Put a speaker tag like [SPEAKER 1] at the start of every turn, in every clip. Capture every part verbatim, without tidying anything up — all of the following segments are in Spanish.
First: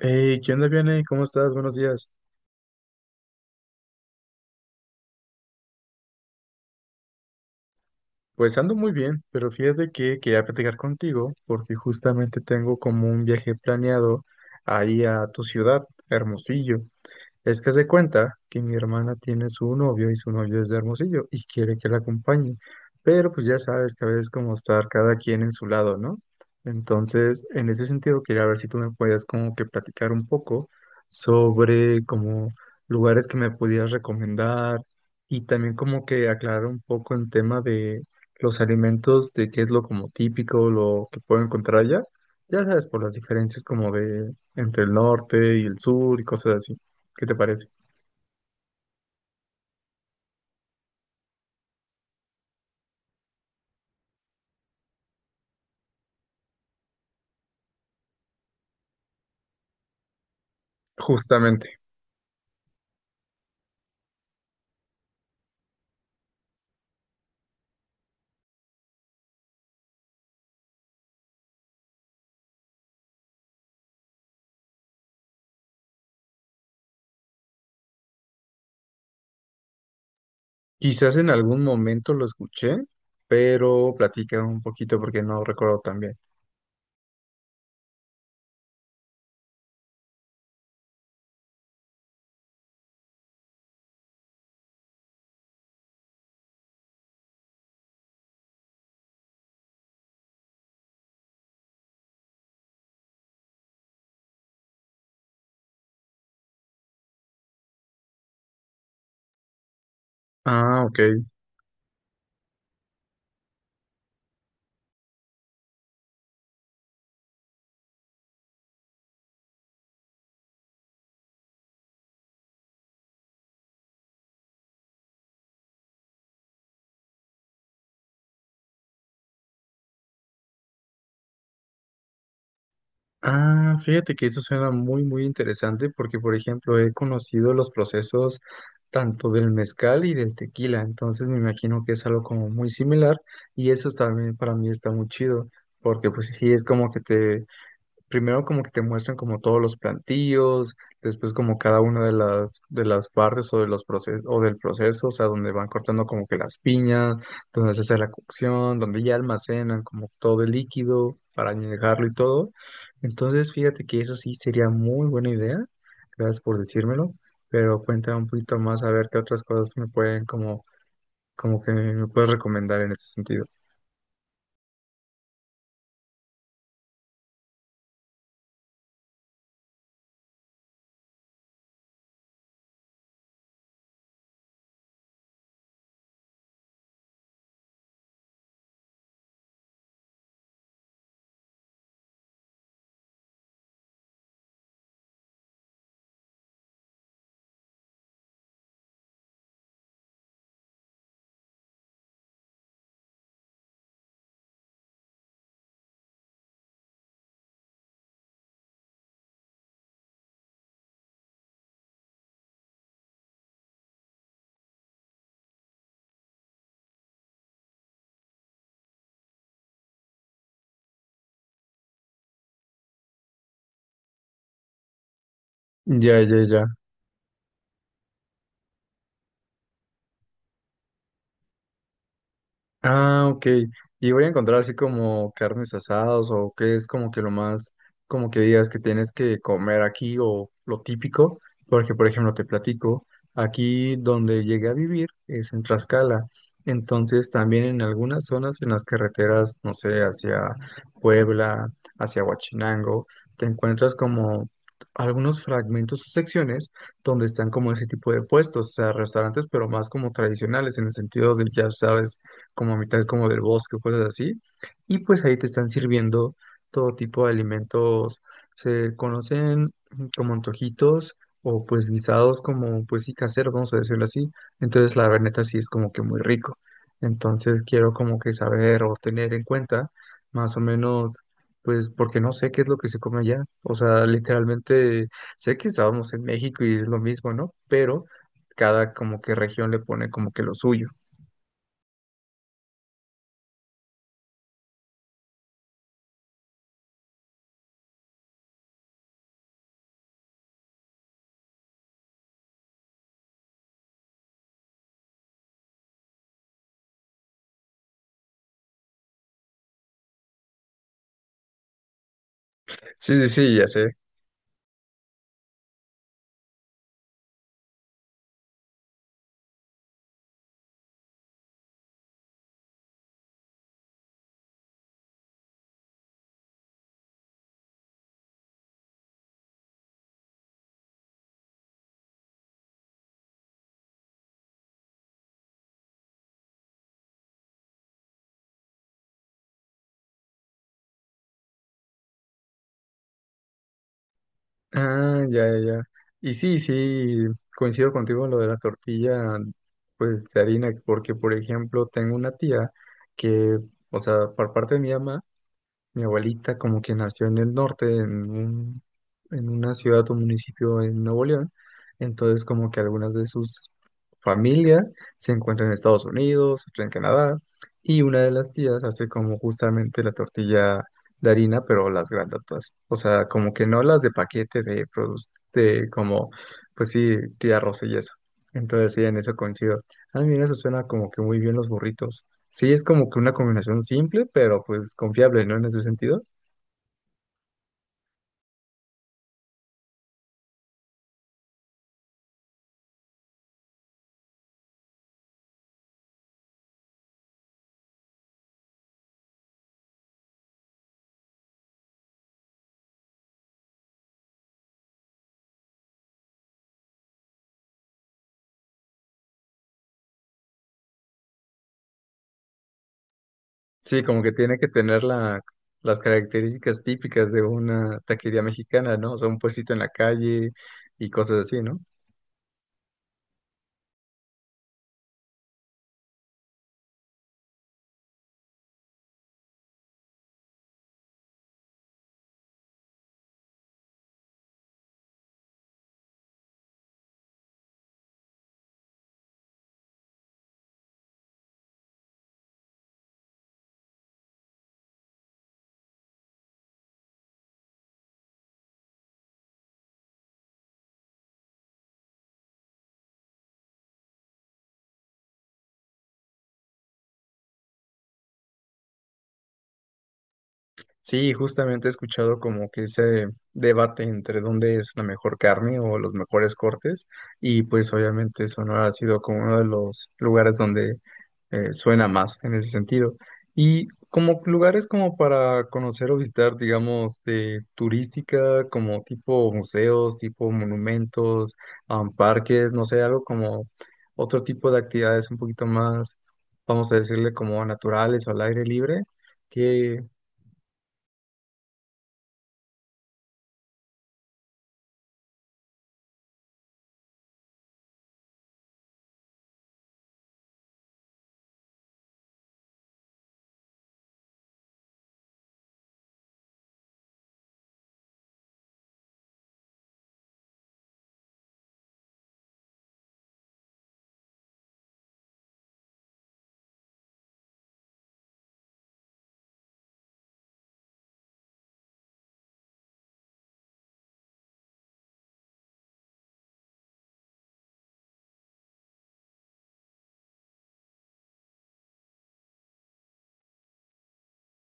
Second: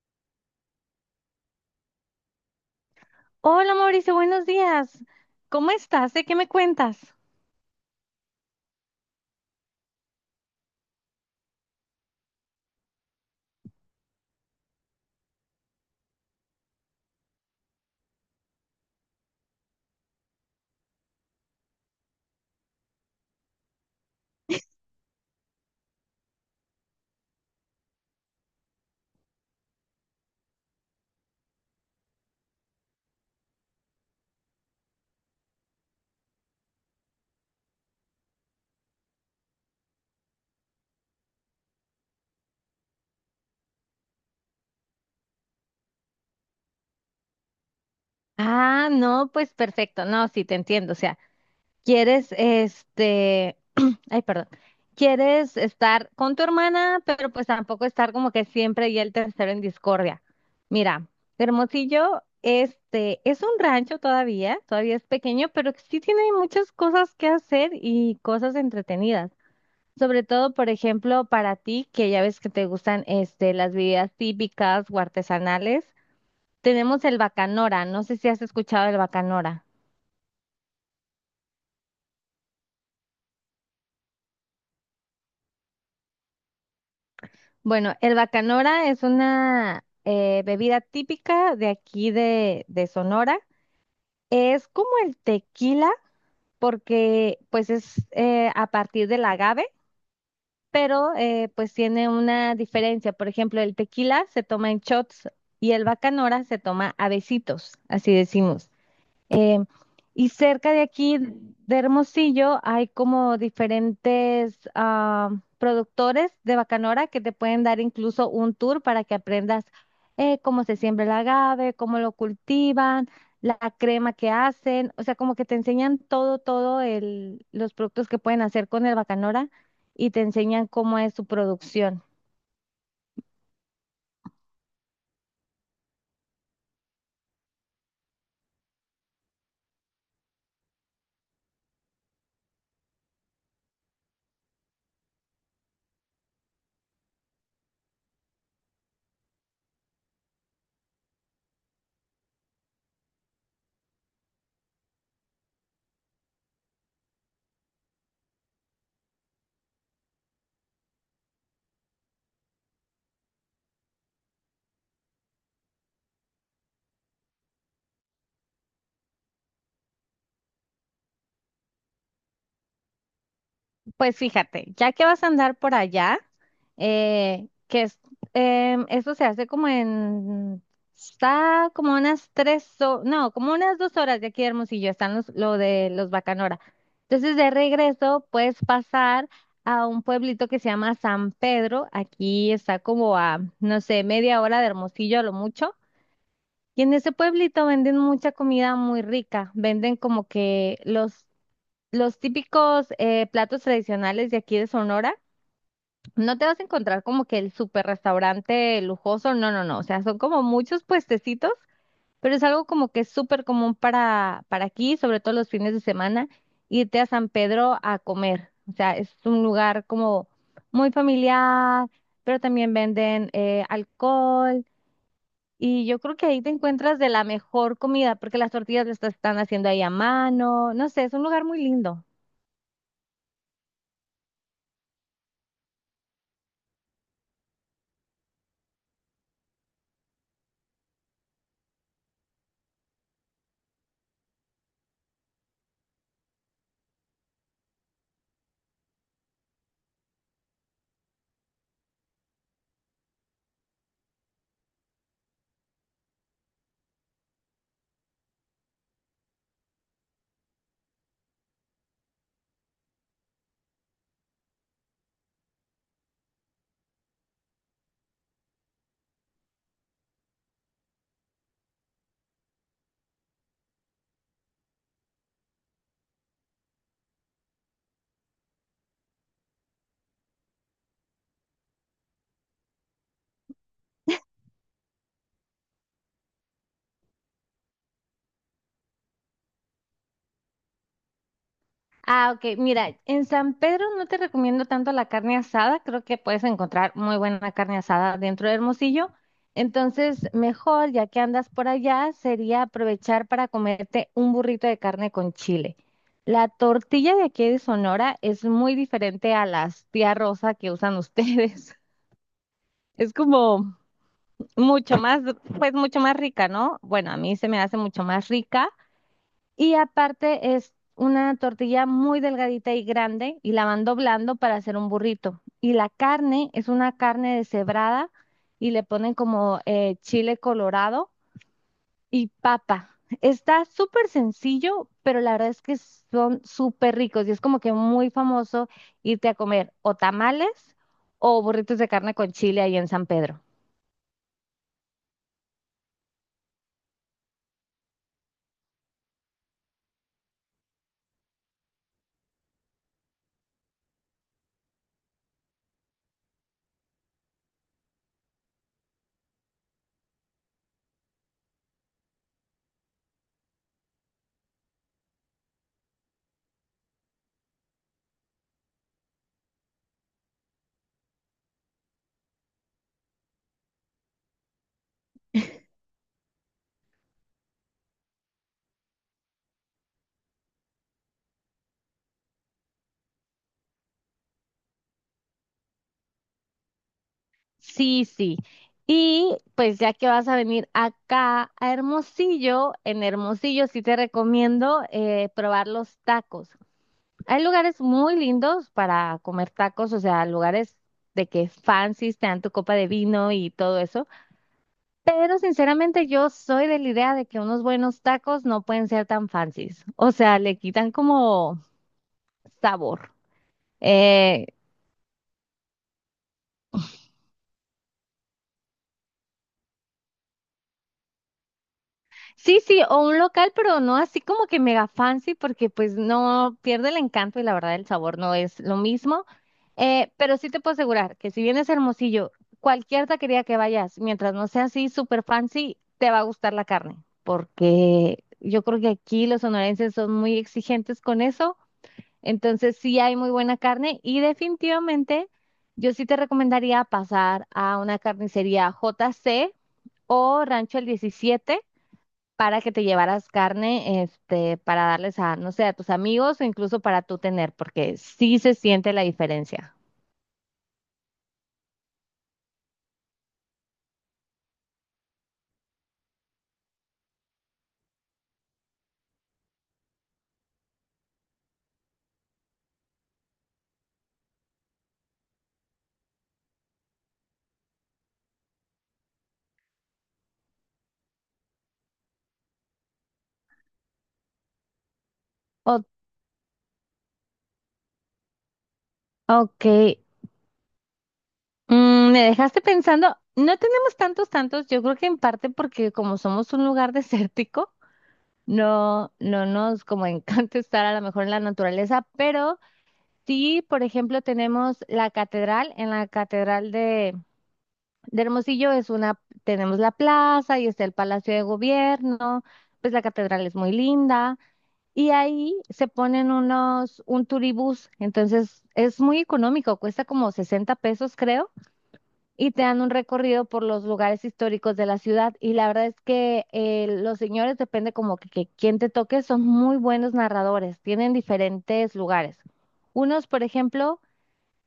[SPEAKER 1] Hey, ¿qué onda, Vianey? ¿Cómo estás? Buenos días.
[SPEAKER 2] Hola Mauricio, buenos días. ¿Cómo estás? ¿De qué me cuentas?
[SPEAKER 1] Pues ando muy bien, pero fíjate que quería platicar contigo porque justamente tengo como un viaje planeado ahí a tu ciudad, Hermosillo. Es que se cuenta que mi hermana tiene su novio y su novio es de Hermosillo y quiere que la acompañe, pero pues ya sabes que a veces como estar cada quien en su lado, ¿no? Entonces, en ese sentido, quería ver si tú me puedes como que platicar un poco sobre como lugares que me pudieras recomendar y también como que aclarar un poco el tema de los alimentos, de qué es lo como típico, lo que puedo encontrar allá, ya sabes, por las diferencias como de entre el norte y el sur y cosas así. ¿Qué te parece?
[SPEAKER 2] Ah, no, pues perfecto. No, sí, te entiendo. O sea, quieres, este, ay, perdón, quieres estar con tu hermana, pero pues tampoco estar como que siempre y el tercero en discordia. Mira,
[SPEAKER 1] Justamente.
[SPEAKER 2] Hermosillo, este, es un rancho todavía, todavía es pequeño, pero sí tiene muchas cosas que hacer y cosas entretenidas. Sobre todo, por ejemplo, para ti, que ya ves que te gustan este, las bebidas típicas o artesanales, tenemos el bacanora. No sé si has escuchado el bacanora.
[SPEAKER 1] Quizás en algún momento lo escuché, pero platica un poquito porque no recuerdo tan bien.
[SPEAKER 2] Bueno, el bacanora es una eh, bebida típica de aquí de, de Sonora. Es como el tequila, porque pues es eh, a partir del agave, pero eh, pues tiene una diferencia. Por ejemplo, el tequila se toma en shots y el bacanora se toma a besitos, así decimos. Eh, y cerca
[SPEAKER 1] Ah,
[SPEAKER 2] de
[SPEAKER 1] ok.
[SPEAKER 2] aquí de Hermosillo hay como diferentes ah, productores de bacanora que te pueden dar incluso un tour para que aprendas eh, cómo se siembra el agave, cómo lo cultivan, la crema que hacen, o sea, como que te enseñan todo, todo el, los productos que pueden hacer con el bacanora y te enseñan cómo es su producción.
[SPEAKER 1] Ah, fíjate que eso suena muy, muy interesante porque, por ejemplo, he conocido los procesos tanto del mezcal y del tequila, entonces me imagino que es algo como muy similar y eso también para mí está muy chido porque pues sí, es como que te primero como que te muestran como todos los plantillos, después como cada una de las de las partes o de los procesos o del proceso, o sea, donde van cortando como que las piñas, donde se hace la cocción, donde ya almacenan como todo el líquido para añejarlo y todo. Entonces, fíjate que eso sí sería muy buena idea. Gracias por decírmelo, pero cuéntame un poquito más a ver qué otras cosas me pueden como como que me puedes recomendar en ese sentido.
[SPEAKER 2] Pues fíjate, ya que vas a andar por allá, eh, que es, em, eso se hace como en, está como unas tres, ho- no, como unas dos horas de aquí de Hermosillo, están los, lo de los Bacanora. Entonces de regreso puedes pasar a un pueblito que se llama San Pedro, aquí está como a, no sé, media hora de Hermosillo a lo mucho. Y en ese pueblito venden mucha comida muy rica, venden como que los los típicos eh, platos tradicionales de aquí de Sonora. No te vas a encontrar como que el super restaurante lujoso, no, no, no, o sea, son como muchos puestecitos, pero es algo como que es súper común para, para aquí, sobre todo los fines de semana, irte a San Pedro a comer. O sea, es un lugar como muy familiar, pero también venden eh, alcohol. Y yo
[SPEAKER 1] Ya,
[SPEAKER 2] creo que
[SPEAKER 1] ya,
[SPEAKER 2] ahí te
[SPEAKER 1] ya.
[SPEAKER 2] encuentras de la mejor comida, porque las tortillas las están haciendo ahí a mano. No sé, es un lugar muy lindo.
[SPEAKER 1] Ah, ok. Y voy a encontrar así como carnes asadas o qué es como que lo más, como que digas que tienes que comer aquí o lo típico, porque por ejemplo te platico, aquí donde llegué a vivir es en Tlaxcala, entonces también en algunas zonas en las carreteras, no sé, hacia Puebla, hacia Huachinango, te encuentras como algunos fragmentos o secciones donde están como ese tipo de puestos, o sea, restaurantes, pero más como tradicionales en el sentido de, ya sabes, como a mitad como del bosque, cosas así. Y pues ahí te están sirviendo todo tipo de alimentos. Se conocen como antojitos o pues guisados como pues sí caseros, vamos a decirlo así. Entonces la verdad neta sí es como que muy rico. Entonces quiero como que saber o tener en cuenta más o menos pues porque no sé qué es lo que se come allá. O sea, literalmente sé que estábamos en México y es lo mismo, ¿no? Pero cada como que región le pone como que lo suyo.
[SPEAKER 2] Ah, ok. Mira, en San Pedro no te recomiendo tanto la carne asada. Creo que puedes encontrar muy buena carne asada dentro de Hermosillo. Entonces, mejor, ya que andas por allá, sería aprovechar para comerte un burrito de carne con chile. La tortilla de aquí de Sonora es muy diferente a las tía rosa que usan ustedes. Es
[SPEAKER 1] Sí, sí, sí, ya
[SPEAKER 2] como
[SPEAKER 1] sé.
[SPEAKER 2] mucho más, pues mucho más rica, ¿no? Bueno, a mí se me hace mucho más rica. Y aparte es una tortilla muy delgadita y grande y la van doblando para hacer un burrito. Y la carne es una carne deshebrada y le ponen como eh, chile colorado y papa. Está súper sencillo, pero la verdad es que son súper ricos y es como que muy famoso irte a comer o tamales o burritos de carne con chile ahí en San Pedro.
[SPEAKER 1] Ah, ya, ya, ya. Y sí, sí, coincido contigo en lo de la tortilla, pues de harina, porque por ejemplo tengo una tía que, o sea, por parte de mi mamá, mi abuelita como que nació en el norte, en un, en una ciudad o municipio en Nuevo León, entonces como que algunas de sus familia se encuentran en Estados Unidos, otra en Canadá, y una de las tías hace como justamente la tortilla de harina, pero las grandotas, o sea, como que no las de paquete de produce, de como, pues sí, tía Rosa y eso. Entonces sí, en eso coincido. A mí eso suena como que muy bien los burritos. Sí, es como que una combinación simple, pero pues confiable, ¿no? En ese sentido.
[SPEAKER 2] Sí, sí. Y pues ya que vas a venir acá a Hermosillo, en Hermosillo sí te recomiendo eh, probar los tacos. Hay lugares muy lindos para comer tacos, o sea, lugares de que fancies te dan tu copa de vino y todo eso. Pero sinceramente yo soy de la idea de que unos buenos tacos no pueden ser tan fancies. O sea, le quitan como sabor.
[SPEAKER 1] Sí, como que
[SPEAKER 2] Eh,
[SPEAKER 1] tiene que tener la, las características típicas de una taquería mexicana, ¿no? O sea, un puestito en la calle y cosas así, ¿no?
[SPEAKER 2] Sí, sí, o un local, pero no así como que mega fancy, porque pues no pierde el encanto y la verdad el sabor no es lo mismo. Eh, pero sí te puedo asegurar que si vienes a Hermosillo, cualquier taquería que vayas, mientras no sea así súper fancy, te va a gustar la carne, porque yo creo que aquí los sonorenses son muy exigentes con eso, entonces sí hay muy buena carne y definitivamente yo sí te recomendaría pasar a una carnicería J C o Rancho el diecisiete para que te llevaras carne, este, para darles a, no sé, a tus amigos o incluso para tú tener, porque sí se siente la diferencia.
[SPEAKER 1] Sí, justamente he escuchado como que ese debate entre dónde es la mejor carne o los mejores cortes y pues obviamente Sonora ha sido como uno de los lugares donde eh, suena más en ese sentido. Y como lugares como para conocer o visitar, digamos, de turística, como tipo museos, tipo monumentos, um, parques, no sé, algo como otro tipo de actividades un poquito
[SPEAKER 2] O-
[SPEAKER 1] más, vamos a decirle como naturales o al aire libre.
[SPEAKER 2] ok. Mm, me dejaste pensando, no tenemos tantos, tantos, yo creo que en parte porque como somos un lugar desértico, no, no nos como encanta estar a lo mejor en la naturaleza, pero sí, por ejemplo, tenemos la catedral, en la catedral De Hermosillo es una, tenemos la plaza y está el Palacio de Gobierno. Pues la catedral es muy linda y ahí se ponen unos, un turibús, entonces es muy económico, cuesta como sesenta pesos creo, y te dan un recorrido por los lugares históricos de la ciudad. Y la verdad es que eh, los señores, depende como que, que quien te toque, son muy buenos narradores, tienen diferentes lugares. Unos, por ejemplo,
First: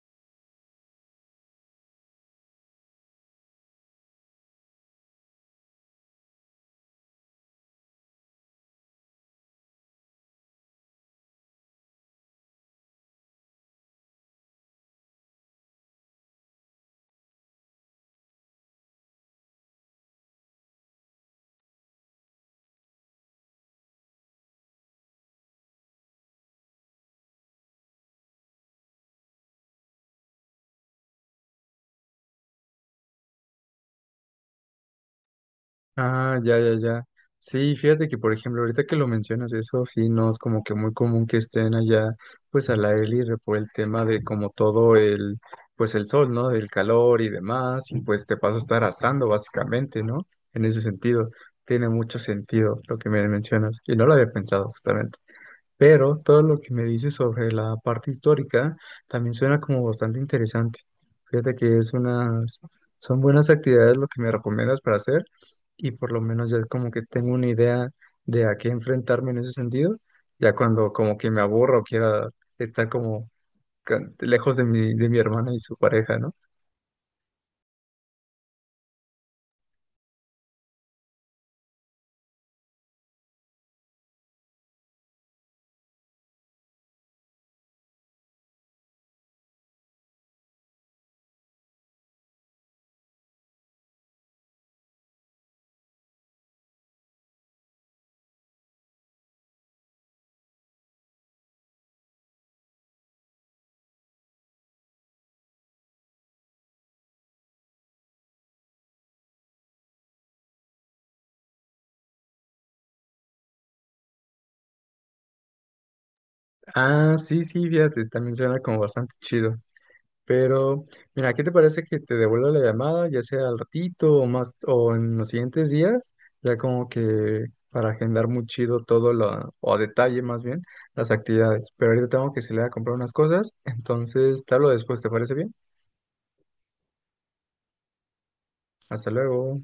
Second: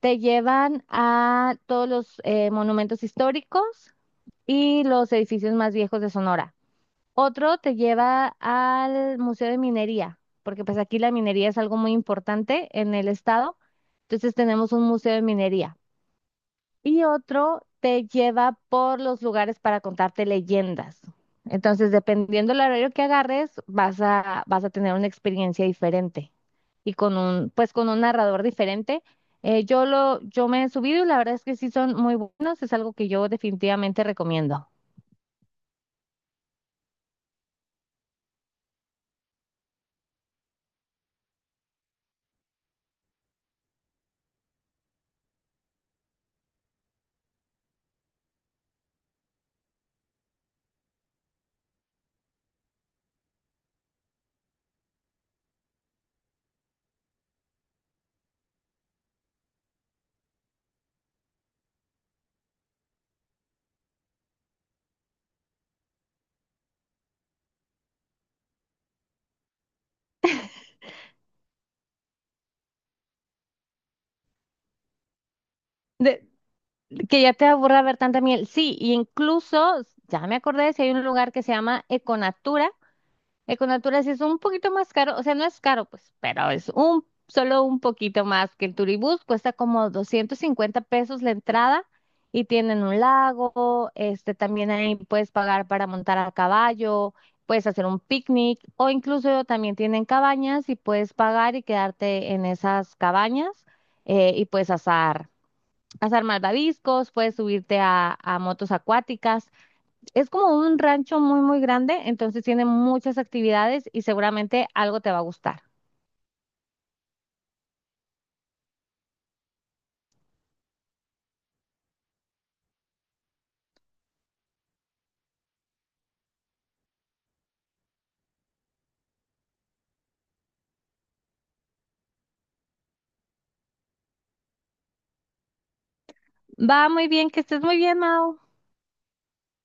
[SPEAKER 2] te llevan a todos los eh, monumentos históricos y los edificios más viejos de Sonora. Otro te lleva al Museo de Minería, porque pues aquí la minería es algo muy importante en el estado. Entonces tenemos un museo de minería. Y otro te lleva por los lugares para contarte leyendas. Entonces, dependiendo del horario que agarres, vas a, vas a tener una experiencia diferente y con un, pues con un narrador diferente. Eh, yo lo, yo me he subido y la verdad es que sí son muy buenos, es algo que yo definitivamente recomiendo.
[SPEAKER 1] Ah, ya, ya, ya. Sí, fíjate que, por ejemplo, ahorita que lo mencionas, eso sí no es como que muy común que estén allá, pues al aire libre por el tema de como todo el, pues el sol, ¿no? El calor y demás, y pues te vas a estar asando básicamente, ¿no? En ese sentido, tiene mucho sentido lo que me mencionas, y no lo había pensado justamente. Pero todo lo que me dices sobre la parte histórica también suena como bastante interesante. Fíjate que es unas, son buenas actividades lo que me recomiendas para hacer y por lo menos ya es como que tengo una idea de a qué enfrentarme en ese sentido. Ya cuando como que me aburro o quiera estar como ca- lejos de mi, de mi hermana y su pareja,
[SPEAKER 2] De-
[SPEAKER 1] ¿no?
[SPEAKER 2] Que ya te aburra ver tanta miel. Sí, y incluso, ya me acordé, si hay un lugar que se llama Econatura. Econatura sí es un poquito más caro, o sea, no es caro, pues, pero es un, solo un poquito más que el Turibús. Cuesta como doscientos cincuenta pesos la entrada y tienen un lago, este, también ahí puedes pagar para montar a caballo, puedes hacer un picnic o incluso también tienen cabañas y puedes pagar y quedarte en esas cabañas eh, y puedes asar. Hacer malvaviscos, puedes subirte a, a motos acuáticas. Es como un rancho muy, muy grande, entonces tiene muchas actividades y seguramente algo te va a gustar.
[SPEAKER 1] Ah, sí, sí, fíjate, también suena como bastante chido. Pero, mira, ¿qué te parece que te devuelva la llamada, ya sea al ratito o más, o en los siguientes días? Ya como que para agendar muy chido todo lo, o a detalle más bien, las actividades. Pero ahorita tengo que salir a comprar unas cosas, entonces te hablo después, ¿te parece bien?
[SPEAKER 2] Va muy bien, que estés muy bien, Mau.
[SPEAKER 1] Hasta luego.